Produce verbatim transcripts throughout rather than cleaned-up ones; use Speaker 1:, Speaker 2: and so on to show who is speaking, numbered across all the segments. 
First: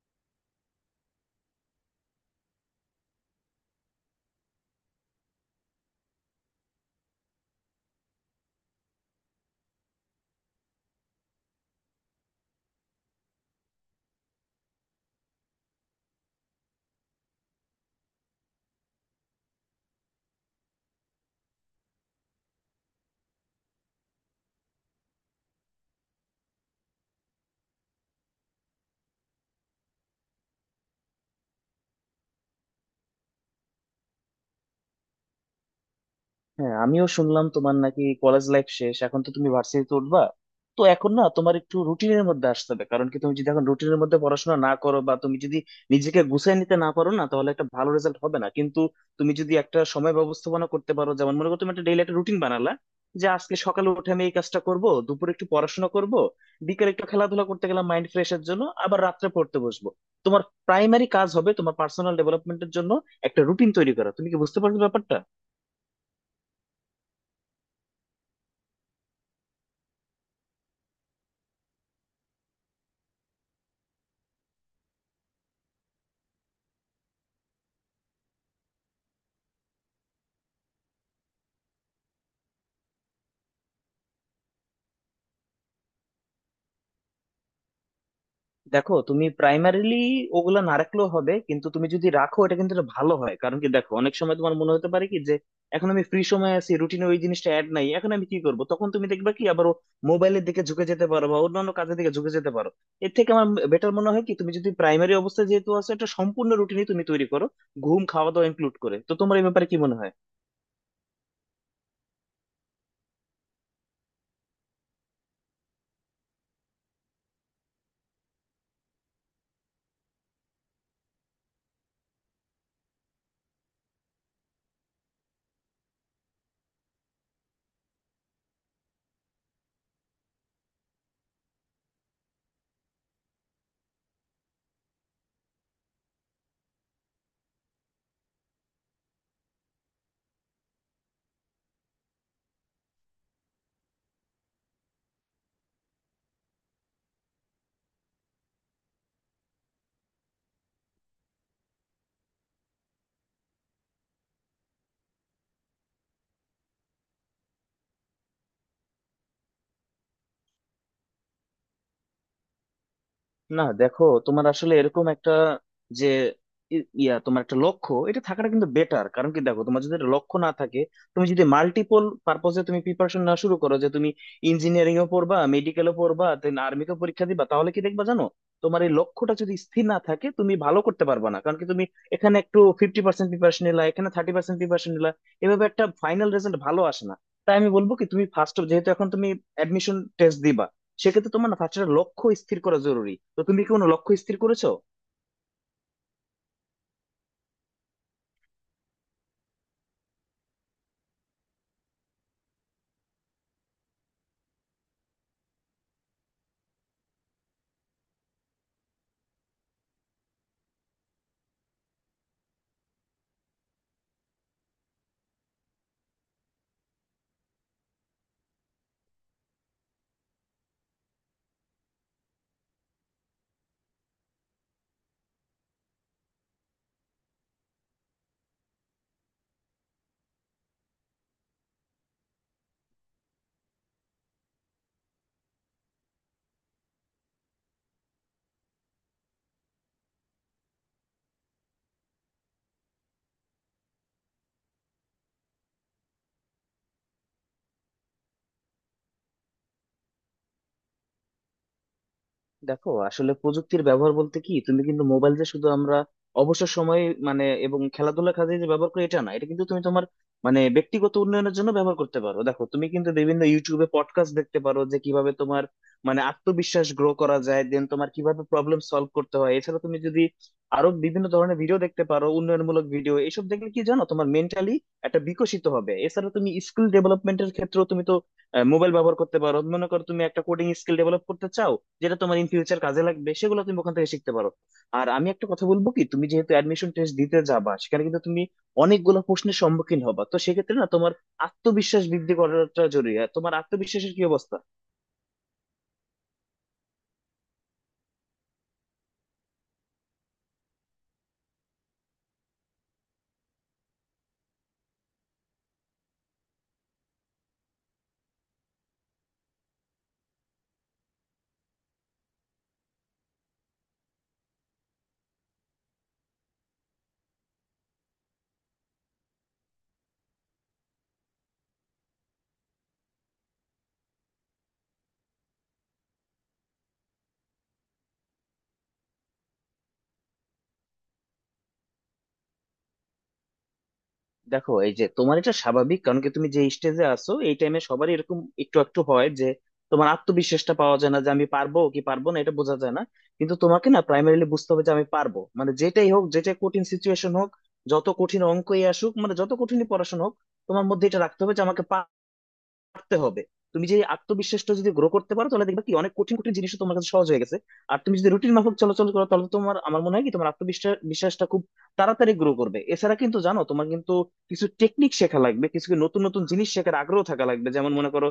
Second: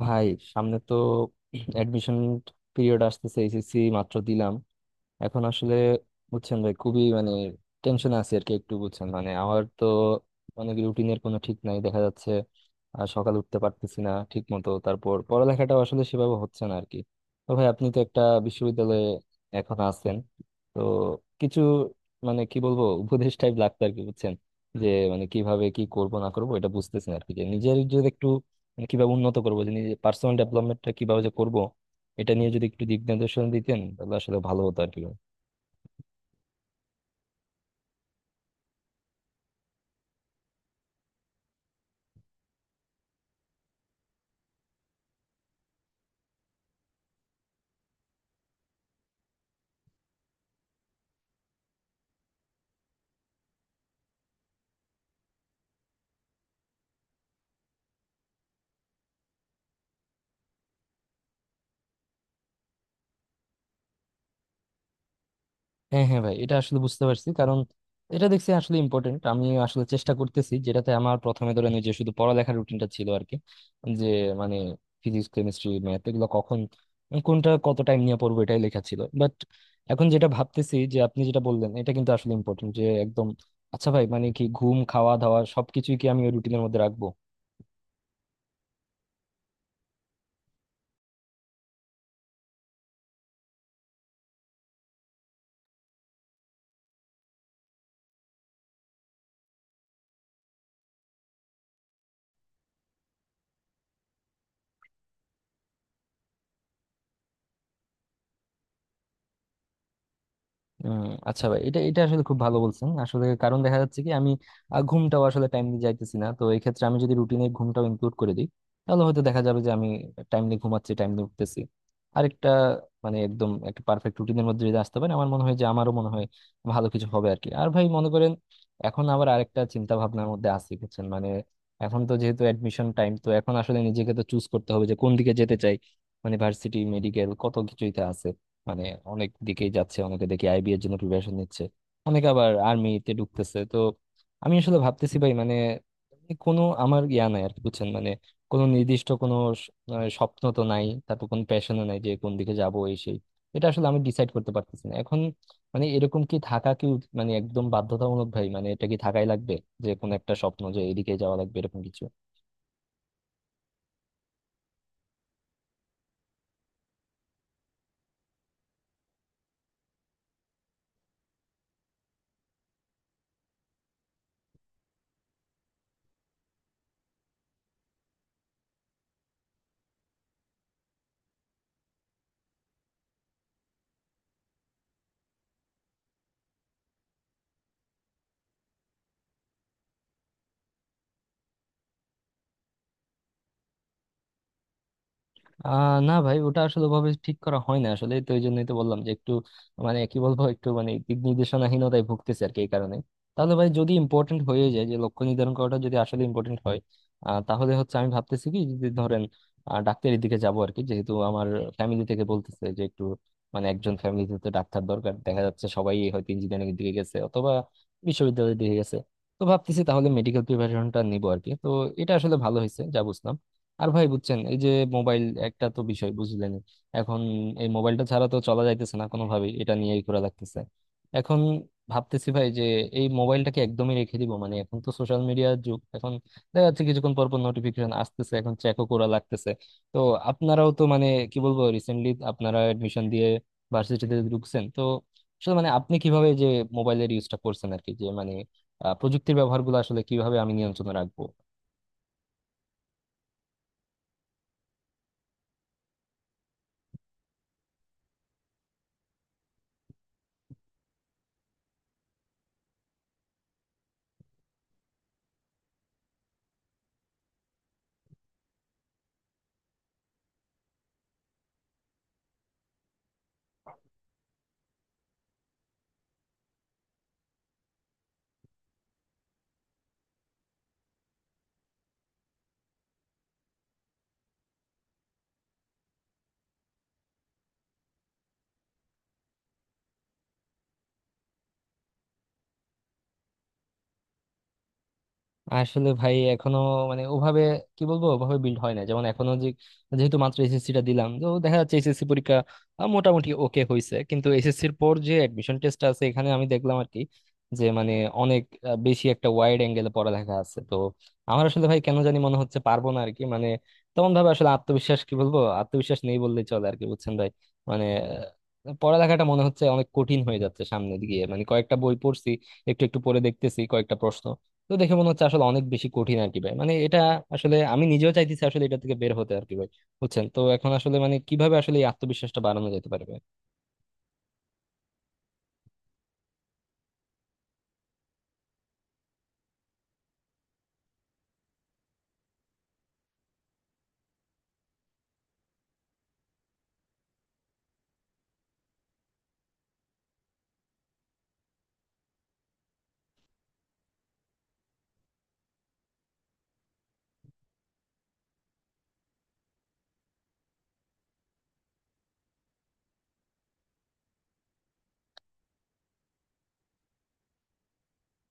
Speaker 1: ভাই, সামনে তো অ্যাডমিশন পিরিয়ড আসতেছে। এইচএসসি মাত্র দিলাম। এখন আসলে বুঝছেন ভাই, খুবই মানে টেনশন আছে আর কি একটু। বুঝছেন মানে আমার তো অনেক রুটিনের কোনো ঠিক নাই দেখা যাচ্ছে। আর সকাল উঠতে পারতেছি না ঠিক মতো, তারপর পড়ালেখাটাও আসলে সেভাবে হচ্ছে না আর কি। তো ভাই, আপনি তো একটা বিশ্ববিদ্যালয়ে এখন আছেন, তো কিছু মানে কি বলবো উপদেশ টাইপ লাগতো আর কি, বুঝছেন, যে মানে কিভাবে কি করব না করব এটা বুঝতেছি না আর কি। যে নিজের যদি একটু মানে কিভাবে উন্নত করবো, যে নিজের পার্সোনাল ডেভেলপমেন্টটা কিভাবে যে করবো, এটা নিয়ে যদি একটু দিক নির্দেশনা দিতেন তাহলে আসলে ভালো হতো আর কি।
Speaker 2: হ্যাঁ, আমিও শুনলাম তোমার নাকি কলেজ লাইফ শেষ, এখন তো তুমি ভার্সিটিতে উঠবা। তো এখন না তোমার একটু রুটিনের মধ্যে আসতে হবে। কারণ কি, তুমি যদি এখন রুটিনের মধ্যে পড়াশোনা না করো বা তুমি যদি নিজেকে গুছিয়ে নিতে না পারো না, তাহলে একটা ভালো রেজাল্ট হবে না। কিন্তু তুমি যদি একটা সময় ব্যবস্থাপনা করতে পারো, যেমন মনে করো তুমি একটা ডেইলি একটা রুটিন বানালা যে আজকে সকালে উঠে আমি এই কাজটা করব, দুপুরে একটু পড়াশোনা করব, বিকেলে একটু খেলাধুলা করতে গেলাম মাইন্ড ফ্রেশের জন্য, আবার রাত্রে পড়তে বসবো। তোমার প্রাইমারি কাজ হবে তোমার পার্সোনাল ডেভেলপমেন্টের জন্য একটা রুটিন তৈরি করা। তুমি কি বুঝতে পারছো ব্যাপারটা?
Speaker 1: হ্যাঁ হ্যাঁ ভাই, এটা আসলে বুঝতে পারছি। কারণ এটা দেখছি আসলে ইম্পর্টেন্ট। আমি আসলে চেষ্টা করতেছি, যেটাতে আমার প্রথমে ধরেন ওই যে শুধু পড়ালেখার রুটিনটা ছিল আর কি। যে মানে ফিজিক্স, কেমিস্ট্রি, ম্যাথ এগুলো কখন, কোনটা কত টাইম নিয়ে পড়বো, এটাই লেখা ছিল। বাট এখন যেটা ভাবতেছি যে আপনি যেটা বললেন এটা কিন্তু আসলে ইম্পর্টেন্ট, যে একদম আচ্ছা ভাই, মানে কি ঘুম, খাওয়া দাওয়া সবকিছুই কি আমি ওই রুটিনের মধ্যে রাখবো?
Speaker 2: দেখো, তুমি প্রাইমারিলি ওগুলা না রাখলেও হবে, কিন্তু তুমি যদি রাখো এটা কিন্তু একটা ভালো হয়। কারণ কি, দেখো অনেক সময় তোমার মনে হতে পারে কি যে এখন আমি ফ্রি সময় আছি, রুটিনে ওই জিনিসটা অ্যাড নাই, এখন আমি কি করব, তখন তুমি দেখবে কি আবার মোবাইলের দিকে ঝুঁকে যেতে পারো বা অন্যান্য কাজের দিকে ঝুঁকে যেতে পারো। এর থেকে আমার বেটার মনে হয় কি তুমি যদি প্রাইমারি অবস্থায় যেহেতু আছো, একটা সম্পূর্ণ রুটিনই তুমি তৈরি করো, ঘুম খাওয়া দাওয়া ইনক্লুড করে। তো তোমার এই ব্যাপারে কি মনে হয়?
Speaker 1: উম, আচ্ছা ভাই, এটা এটা আসলে খুব ভালো বলছেন আসলে। কারণ দেখা যাচ্ছে কি আমি আহ, ঘুমটাও আসলে টাইমলি যাইতেছি না। তো এই ক্ষেত্রে আমি যদি রুটিনে ঘুমটাও ইনক্লুড করে দিই, তাহলে হয়তো দেখা যাবে যে আমি টাইমলি ঘুমাচ্ছি, টাইমলি উঠতেছি। আরেকটা মানে একদম একটা পারফেক্ট রুটিনের মধ্যে যদি আসতে পারে আমার মনে হয় যে, আমারও মনে হয় ভালো কিছু হবে আর কি। আর ভাই মনে করেন, এখন আবার আরেকটা চিন্তা ভাবনার মধ্যে আছি বুঝছেন, মানে এখন তো যেহেতু অ্যাডমিশন টাইম, তো এখন আসলে নিজেকে তো চুজ করতে হবে যে কোন দিকে যেতে চাই। মানে ভার্সিটি, মেডিকেল কত কিছুই তো আছে। মানে অনেক দিকেই যাচ্ছে, অনেকে দেখি আইবি এর জন্য প্রিপারেশন নিচ্ছে, অনেকে আবার আর্মিতে ঢুকতেছে। তো আমি আসলে ভাবতেছি ভাই, মানে কোনো আমার ইয়া নাই আর কি, বুঝছেন মানে কোনো নির্দিষ্ট কোনো স- আহ স্বপ্ন তো নাই, তারপর কোনো প্যাশনও নাই যে কোন দিকে যাবো এই সেই। এটা আসলে আমি ডিসাইড করতে পারতেছি না এখন। মানে এরকম কি থাকা কি উচ- মানে একদম বাধ্যতামূলক ভাই, মানে এটা কি থাকাই লাগবে, যে কোনো একটা স্বপ্ন যে এদিকে যাওয়া লাগবে এরকম কিছু?
Speaker 2: না দেখো, তোমার আসলে এরকম একটা যে ই- ইয়া তোমার একটা লক্ষ্য এটা থাকাটা কিন্তু বেটার। কারণ কি, দেখো তোমার যদি একটা লক্ষ্য না থাকে, তুমি যদি মাল্টিপল পারপজে তুমি প্রিপারেশন না শুরু করো যে তুমি ইঞ্জিনিয়ারিং এও পড়বা, মেডিকেলও পড়বা, দেন আর্মিকে পরীক্ষা দিবা, তাহলে কি দেখবা জানো, তোমার এই লক্ষ্যটা যদি স্থির না থাকে তুমি ভালো করতে পারবা না। কারণ কি, তুমি এখানে একটু ফিফটি পার্সেন্ট প্রিপারেশন নিলা, এখানে থার্টি পার্সেন্ট প্রিপারেশন নিলা, এভাবে একটা ফাইনাল রেজাল্ট ভালো আসে না। তাই আমি বলবো কি, তুমি ফার্স্ট যেহেতু এখন তুমি অ্যাডমিশন টেস্ট দিবা, সেক্ষেত্রে তোমার না ফার্স্ট একটা লক্ষ্য স্থির করা জরুরি। তো তুমি কি কোনো লক্ষ্য স্থির করেছো?
Speaker 1: আহ না ভাই, ওটা আসলে ভাবে ঠিক করা হয় না আসলে। তো এই জন্যই তো বললাম যে একটু মানে কি বলবো, একটু মানে দিক নির্দেশনাহীনতায় ভুগতেছে আর কি এই কারণে। তাহলে ভাই যদি ইম্পর্টেন্ট হয়ে যায়, যে লক্ষ্য নির্ধারণ করাটা যদি আসলে ইম্পর্টেন্ট হয়, আহ, তাহলে হচ্ছে আমি ভাবতেছি কি যদি ধরেন আহ, ডাক্তারের দিকে যাবো আর কি, যেহেতু আমার ফ্যামিলি থেকে বলতেছে যে একটু মানে একজন ফ্যামিলিতে তো ডাক্তার দরকার। দেখা যাচ্ছে সবাই হয়তো ইঞ্জিনিয়ারিং এর দিকে গেছে অথবা বিশ্ববিদ্যালয়ের দিকে গেছে। তো ভাবতেছি তাহলে মেডিকেল প্রিপারেশনটা নিবো আর কি। তো এটা আসলে ভালো হয়েছে যা বুঝলাম। আর ভাই বুঝছেন, এই যে মোবাইল একটা তো বিষয় বুঝলেনই। এখন এই মোবাইলটা ছাড়া তো চলা যাইতেছে না কোনোভাবেই, এটা নিয়েই ঘোরা লাগতেছে। এখন ভাবতেছি ভাই যে এই মোবাইলটাকে একদমই রেখে দিব। মানে এখন তো সোশ্যাল মিডিয়ার যুগ, এখন দেখা যাচ্ছে কিছুক্ষণ পর পর নোটিফিকেশন আসতেছে, এখন চেকও করা লাগতেছে। তো আপনারাও তো মানে কি বলবো রিসেন্টলি আপনারা এডমিশন দিয়ে ভার্সিটিতে ঢুকছেন, তো আসলে মানে আপনি কিভাবে যে মোবাইলের ইউজটা করছেন আর কি, যে মানে আহ, প্রযুক্তির ব্যবহারগুলো আসলে কিভাবে আমি নিয়ন্ত্রণে রাখবো?
Speaker 2: দেখো, আসলে প্রযুক্তির ব্যবহার বলতে কি, তুমি কিন্তু মোবাইল যে শুধু আমরা অবসর সময়ে মানে এবং খেলাধুলার কাজে যে ব্যবহার করি এটা না, এটা কিন্তু তুমি তোমার মানে ব্যক্তিগত উন্নয়নের জন্য ব্যবহার করতে পারো। দেখো, তুমি কিন্তু বিভিন্ন ইউটিউবে পডকাস্ট দেখতে পারো যে কিভাবে তোমার মানে আত্মবিশ্বাস গ্রো করা যায়, দেন তোমার কিভাবে প্রবলেম সলভ করতে হয়। এছাড়া তুমি যদি আরো বিভিন্ন ধরনের ভিডিও দেখতে পারো, উন্নয়নমূলক ভিডিও এসব দেখলে কি জানো তোমার মেন্টালি একটা বিকশিত হবে। এছাড়া তুমি স্কিল ডেভেলপমেন্টের ক্ষেত্রেও তুমি তো মোবাইল ব্যবহার করতে পারো। মনে করো তুমি একটা কোডিং স্কিল ডেভেলপ করতে চাও, যেটা তোমার ইন ফিউচার কাজে লাগবে, সেগুলো তুমি ওখান থেকে শিখতে পারো। আর আমি একটা কথা বলবো কি, তুমি যেহেতু অ্যাডমিশন টেস্ট দিতে যাবা, সেখানে কিন্তু তুমি অনেকগুলো প্রশ্নের সম্মুখীন হবা। তো সেক্ষেত্রে না তোমার আত্মবিশ্বাস বৃদ্ধি করাটা জরুরি। আর তোমার আত্মবিশ্বাসের কি অবস্থা?
Speaker 1: আসলে ভাই এখনো মানে ওভাবে কি বলবো, ওভাবে বিল্ড হয় না। যেমন এখনো যে যেহেতু মাত্র এসএসসি টা দিলাম, তো দেখা যাচ্ছে এসএসসি পরীক্ষা আহ, মোটামুটি ওকে হয়েছে। কিন্তু এসএসসি এর পর যে অ্যাডমিশন টেস্ট আছে, এখানে আমি দেখলাম আর কি যে মানে অনেক আহ, বেশি একটা ওয়াইড অ্যাঙ্গেলে পড়ালেখা আছে। তো আমার আসলে ভাই কেন জানি মনে হচ্ছে পারবো না আর কি। মানে তেমন ভাবে আসলে আত্মবিশ্বাস কি বলবো, আত্মবিশ্বাস নেই বললেই চলে আর কি, বুঝছেন ভাই। মানে আহ, পড়ালেখাটা মনে হচ্ছে অনেক কঠিন হয়ে যাচ্ছে সামনের দিকে। মানে কয়েকটা বই পড়ছি, একটু একটু পড়ে দেখতেছি কয়েকটা প্রশ্ন, তো দেখে মনে হচ্ছে আসলে অনেক বেশি কঠিন আর কি ভাই। মানে এটা আসলে আমি নিজেও চাইতেছি আসলে এটা থেকে বের হতে আর কি ভাই, বুঝছেন। তো এখন আসলে মানে কিভাবে আসলে এই আত্মবিশ্বাসটা বাড়ানো যেতে পারবে?
Speaker 2: দেখো, এই যে তোমার এটা স্বাভাবিক। কারণ কি, তুমি যে স্টেজে আছো এই টাইমে সবারই এরকম একটু একটু হয় যে তোমার আত্মবিশ্বাসটা পাওয়া যায় না, যে আমি পারবো কি পারবো না এটা বোঝা যায় না। কিন্তু তোমাকে না প্রাইমারিলি বুঝতে হবে যে আমি পারবো, মানে যেটাই হোক, যেটাই কঠিন সিচুয়েশন হোক, যত কঠিন অঙ্কই আসুক, মানে যত কঠিনই পড়াশোনা হোক, তোমার মধ্যে এটা রাখতে হবে যে আমাকে পারতে হবে। তুমি যে এই আত্মবিশ্বাসটা যদি গ্রো করতে পারো, তাহলে দেখবে কি অনেক কঠিন কঠিন জিনিসও তোমার কাছে সহজ হয়ে গেছে। আর তুমি যদি রুটিন মাফিক চলাচল করো, তাহলে তো তোমার আমার মনে হয় কি তোমার আত্মবিশ্বাস বিশ্বাসটা খুব তাড়াতাড়ি গ্রো করবে। এছাড়া কিন্তু জানো, তোমার কিন্তু কিছু টেকনিক শেখা লাগবে, কিছু কি নতুন নতুন জিনিস শেখার আগ্রহ থাকা লাগবে। যেমন মনে করো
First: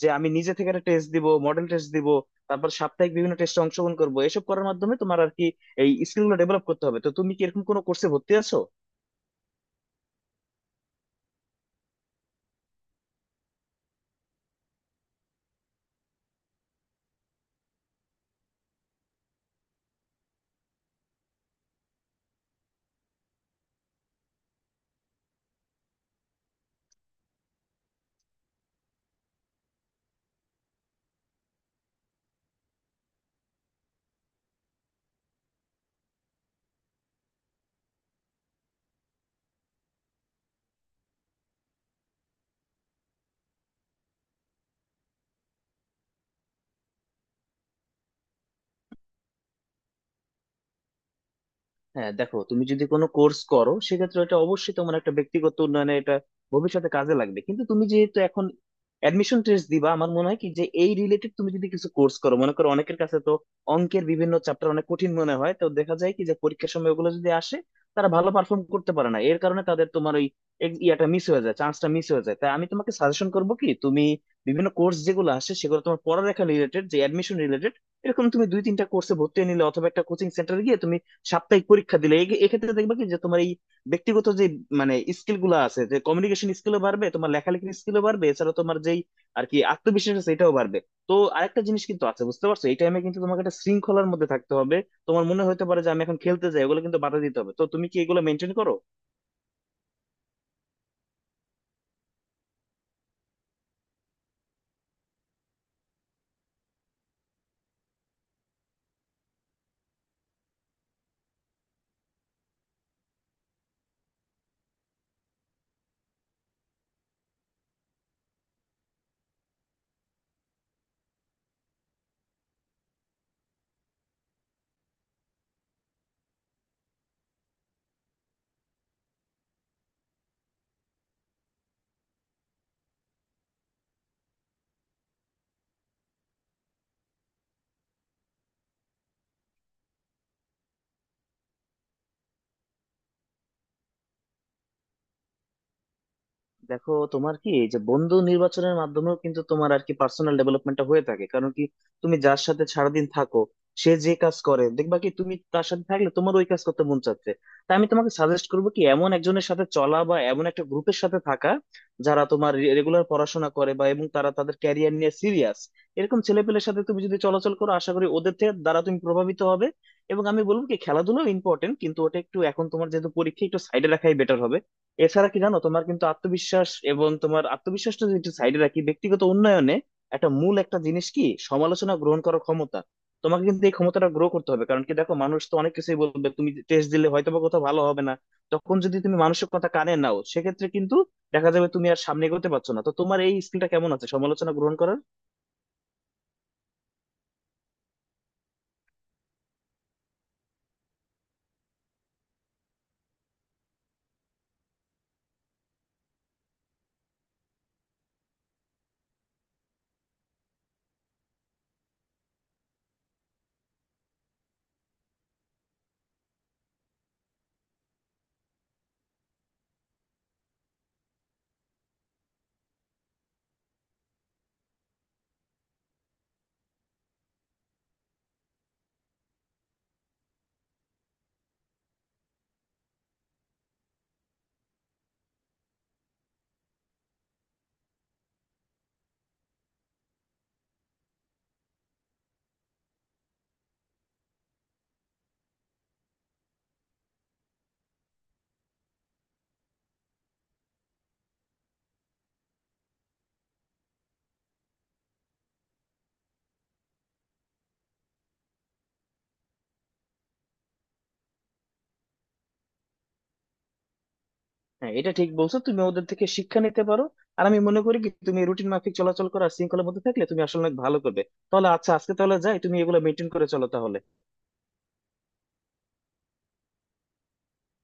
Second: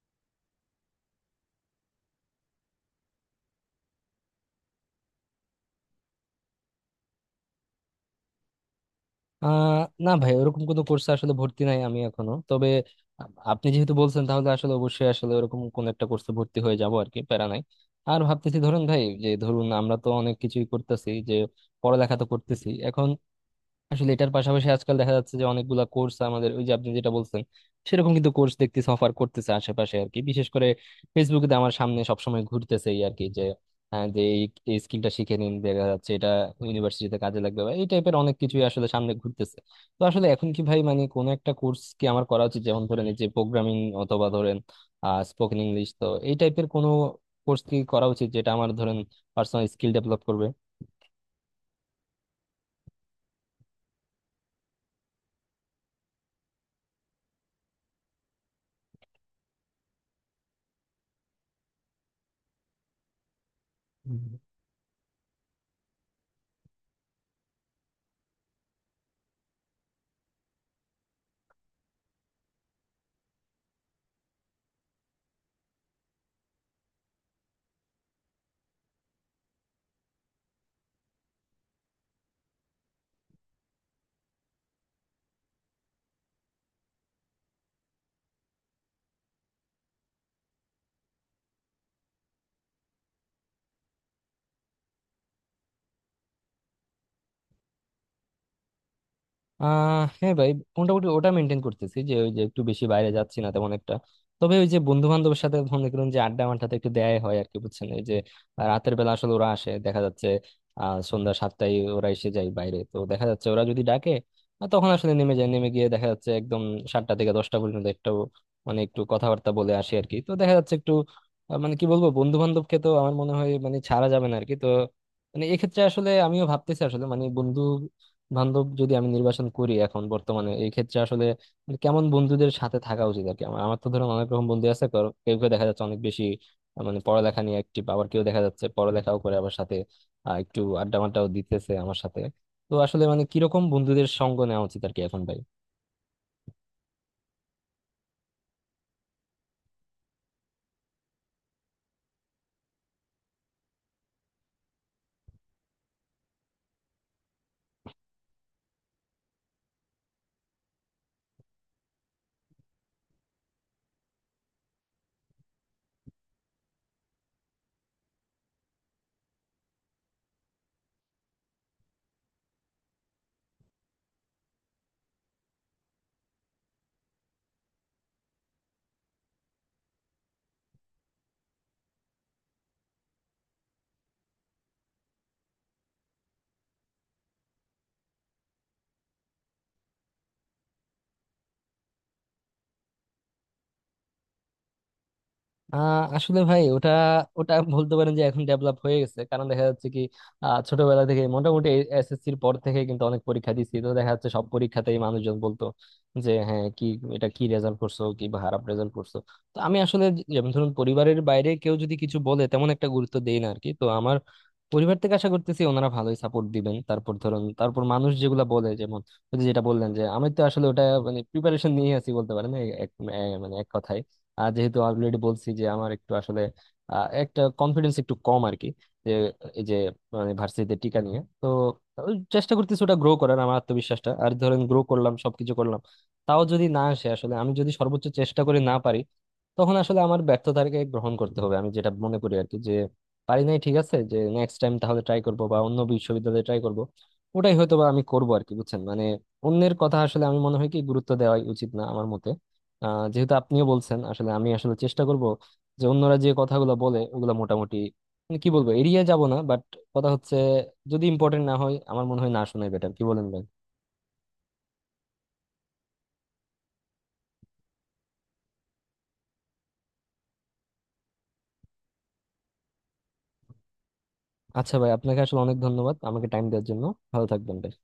Speaker 2: যে আমি নিজে থেকে একটা টেস্ট দিব, মডেল টেস্ট দিব, তারপর সাপ্তাহিক বিভিন্ন টেস্টে অংশগ্রহণ করবো, এসব করার মাধ্যমে তোমার আর কি এই স্কিল গুলো ডেভেলপ করতে হবে। তো তুমি কি এরকম কোনো কোর্সে ভর্তি আছো?
Speaker 1: আহ না ভাই, ওরকম কোনো কোর্সে আসলে ভর্তি নাই আমি এখনো। তবে আপ- আপনি যেহেতু বলছেন তাহলে আসলে অবশ্যই আসলে ওরকম কোন একটা কোর্সে ভর্তি হয়ে যাব আর কি, প্যারা নাই। আর ভাবতেছি ধরুন ভাই যে, ধরুন আমরা তো অনেক কিছুই করতেছি, যে পড়ালেখা তো করতেছি এখন। আসলে এটার পাশাপাশি আজকাল দেখা যাচ্ছে যে অনেকগুলা কোর্স আমাদের, ওই যে আপনি যেটা বলছেন সেরকম কিন্তু কোর্স দেখতেছি অফার করতেছে আশেপাশে আর কি। বিশেষ করে ফেসবুকে তো আমার সামনে সবসময় ঘুরতেছে এই আর কি, যে আহ, যে এই এই স্কিলটা শিখে নিন, দেখা যাচ্ছে এটা ইউনিভার্সিটিতে কাজে লাগবে বা এই টাইপের অনেক কিছুই আসলে সামনে ঘুরতেছে। তো আসলে এখন কি ভাই মানে কোন একটা কোর্স কি আমার করা উচিত, যেমন ধরেন এই যে প্রোগ্রামিং অথবা ধরেন আহ স্পোকেন ইংলিশ, তো এই টাইপের কোনো কোর্স কি করা উচিত যেটা আমার ধরেন পার্সোনাল স্কিল ডেভেলপ করবে?
Speaker 2: হ্যাঁ, দেখো তুমি যদি কোনো কোর্স করো সেক্ষেত্রে এটা অবশ্যই তোমার একটা ব্যক্তিগত উন্নয়নে এটা ভবিষ্যতে কাজে লাগবে। কিন্তু তুমি যেহেতু এখন অ্যাডমিশন টেস্ট দিবা, আমার মনে হয় কি যে এই রিলেটেড তুমি যদি কিছু কোর্স করো। মনে করো অনেকের কাছে তো অঙ্কের বিভিন্ন চ্যাপ্টার অনেক কঠিন মনে হয়, তো দেখা যায় কি যে পরীক্ষার সময় ওগুলো যদি আসে তারা ভালো পারফর্ম করতে পারে না। এর কারণে তাদের তোমার ওই ex- ইয়াটা মিস হয়ে যায়, চান্সটা মিস হয়ে যায়। তাই আমি তোমাকে সাজেশন করবো কি তুমি বিভিন্ন কোর্স যেগুলো আসে সেগুলো তোমার পড়ালেখা রিলেটেড যে অ্যাডমিশন রিলেটেড, এরকম তুমি দুই তিনটা কোর্সে ভর্তি হয়ে নিলে অথবা একটা কোচিং সেন্টারে গিয়ে তুমি সাপ্তাহিক পরীক্ষা দিলে এ- এক্ষেত্রে দেখবা কি যে তোমার এই ব্যক্তিগত যে মানে স্কিল গুলো আছে যে কমিউনিকেশন স্কিলও বাড়বে, তোমার লেখালেখির স্কিলও বাড়বে, এছাড়া তোমার যেই আর কি আত্মবিশ্বাস আছে এটাও বাড়বে। তো আরেকটা জিনিস কিন্তু আছে, বুঝতে পারছো, এই টাইমে কিন্তু তোমাকে একটা শৃঙ্খলার মধ্যে থাকতে হবে। তোমার মনে হতে পারে যে আমি এখন খেলতে যাই, ওগুলো কিন্তু বাধা দিতে হবে। তো তুমি কি এগুলো মেনটেন করো?
Speaker 1: আহ হ্যাঁ ভাই, মোটামুটি ওটা মেনটেন করতেছি। যে ওই যে একটু বেশি বাইরে যাচ্ছি না তেমন একটা। তবে ওই যে বন্ধু বান্ধবের সাথে মনে করুন যে আড্ডা মাড্ডাতে একটু দেয়াই হয় আর কি, বুঝছেন। এই যে আহ, রাতের বেলা আসলে ওরা আসে দেখা যাচ্ছে, আহ সন্ধ্যা সাতটায় ওরা এসে যায় বাইরে। তো দেখা যাচ্ছে ওরা যদি ডাকে আহ, তখন আসলে নেমে যায়। নেমে গিয়ে দেখা যাচ্ছে একদম সাতটা থেকে দশটা পর্যন্ত একটু মানে একটু কথাবার্তা বলে আসি আর কি। তো দেখা যাচ্ছে একটু আহ, মানে কি বলবো বন্ধু বান্ধবকে তো আমার মনে হয় মানে ছাড়া যাবে না আর কি। তো মানে এক্ষেত্রে আসলে আমিও ভাবতেছি আসলে মানে বন্ধু বান্ধব যদি আমি নির্বাচন করি এখন বর্তমানে, এই ক্ষেত্রে আসলে মানে কেমন বন্ধুদের সাথে থাকা উচিত আর কি। আমার আমার তো ধরুন অনেক রকম বন্ধু আছে। কারো- কেউ কেউ দেখা যাচ্ছে অনেক বেশি আহ, মানে পড়ালেখা নিয়ে অ্যাক্টিভ, আবার কেউ দেখা যাচ্ছে পড়ালেখাও করে আবার সাথে আহ, একটু আড্ডা মাড্ডাও দিতেছে আমার সাথে। তো আসলে মানে কিরকম বন্ধুদের সঙ্গ নেওয়া উচিত আর কি এখন ভাই?
Speaker 2: দেখো তোমার কি এই যে বন্ধু নির্বাচনের মাধ্যমেও কিন্তু তোমার আর কি পার্সোনাল ডেভেলপমেন্টটা হয়ে থাকে। কারণ কি, তুমি যার সাথে সারাদিন থাকো সে যে কাজ করে দেখবা কি তুমি তার সাথে থাকলে তোমার ওই কাজ করতে মন চাচ্ছে। তাই আমি তোমাকে সাজেস্ট করবো কি এমন একজনের সাথে চলা বা এমন একটা গ্রুপের সাথে থাকা যারা তোমার রেগুলার পড়াশোনা করে বা এবং তারা তাদের ক্যারিয়ার নিয়ে সিরিয়াস। এরকম ছেলেপেলের সাথে তুমি যদি চলাচল করো, আশা করি ওদের থেকে দ্বারা তুমি প্রভাবিত হবে। এবং আমি বলবো কি খেলাধুলো ইম্পর্টেন্ট, কিন্তু ওটা একটু এখন তোমার যেহেতু পরীক্ষা, একটু সাইডে রাখাই বেটার হবে। এছাড়া কি জানো, তোমার কিন্তু আত্মবিশ্বাস, এবং তোমার আত্মবিশ্বাসটা যদি একটু সাইডে রাখি, ব্যক্তিগত উন্নয়নে একটা মূল একটা জিনিস কি, সমালোচনা গ্রহণ করার ক্ষমতা। তোমাকে কিন্তু এই ক্ষমতাটা গ্রো করতে হবে। কারণ কি, দেখো মানুষ তো অনেক কিছুই বলবে, তুমি টেস্ট দিলে হয়তো বা কোথাও ভালো হবে না, তখন যদি তুমি মানুষের কথা কানে নাও সেক্ষেত্রে কিন্তু দেখা যাবে তুমি আর সামনে এগোতে পারছো না। তো তোমার এই স্কিলটা কেমন আছে সমালোচনা গ্রহণ করার?
Speaker 1: আহ আসলে ভাই ওটা, ওটা বলতে পারেন যে এখন ডেভেলপ হয়ে গেছে। কারণ দেখা যাচ্ছে কি আহ, ছোটবেলা থেকে মোটামুটি এসএসসির পর থেকে কিন্তু অনেক পরীক্ষা দিছি, তো দেখা যাচ্ছে সব পরীক্ষাতেই মানুষজন বলতো যে হ্যাঁ কি এটা কি রেজাল্ট করছো, কি খারাপ রেজাল্ট করছো। তো আমি আসলে যেমন ধরুন পরিবারের বাইরে কেউ যদি কিছু বলে তেমন একটা গুরুত্ব দেই না আর কি। তো আমার পরিবার থেকে আশা করতেছি ওনারা ভালোই সাপোর্ট দিবেন। তারপর ধরুন তারপর মানুষ যেগুলা বলে, যেমন ওই যে যেটা বললেন, যে আমি তো আসলে ওটা মানে প্রিপারেশন নিয়ে আছি বলতে পারেন এই এক- এ- মানে এক কথায়। আর যেহেতু অলরেডি বলছি যে আমার একটু আসলে আহ, একটা কনফিডেন্স একটু কম আর কি। যে এই যে মানে ভার্সিটিতে টিকা নিয়ে তো ওই চেষ্টা করতেছি ওটা গ্রো করার, আমার আত্মবিশ্বাসটা। আর ধরেন গ্রো করলাম, সবকিছু করলাম, তাও যদি না আসে আসলে, আমি যদি সর্বোচ্চ চেষ্টা করে না পারি, তখন আসলে আমার ব্যর্থতাকে গ্রহণ করতে হবে, আমি যেটা মনে করি আর কি। যে পারি নাই ঠিক আছে, যে নেক্সট টাইম তাহলে ট্রাই করব বা অন্য বিশ্ববিদ্যালয়ে ট্রাই করব, ওটাই হয়তো বা আমি করব আর কি, বুঝছেন মানে। অন্যের কথা আসলে আমি মনে হয় কি গুরুত্ব দেওয়াই উচিত না আমার মতে। আহ যেহেতু আপনিও বলছেন আসলে আমি আসলে চেষ্টা করব, যে অন্যরা যে কথাগুলো বলে ওগুলো মোটামুটি মানে কি বলবো এড়িয়ে যাব না। বাট কথা হচ্ছে যদি ইম্পর্টেন্ট না হয় আমার মনে হয় না শোনাই বেটার, কি বলেন ভাই?
Speaker 2: হ্যাঁ, এটা ঠিক বলছো, তুমি ওদের থেকে শিক্ষা নিতে পারো। আর আমি মনে করি কি তুমি রুটিন মাফিক চলাচল করা শৃঙ্খলার মধ্যে থাকলে তুমি আসলে অনেক ভালো করবে। তাহলে আচ্ছা, আজকে তাহলে যাই, তুমি এগুলো মেনটেন করে চলো তাহলে।
Speaker 1: আচ্ছা ভাই, আপনাকে আসলে অনেক ধন্যবাদ আমাকে টাইম দেওয়ার জন্য। ভালো থাকবেন ভাই।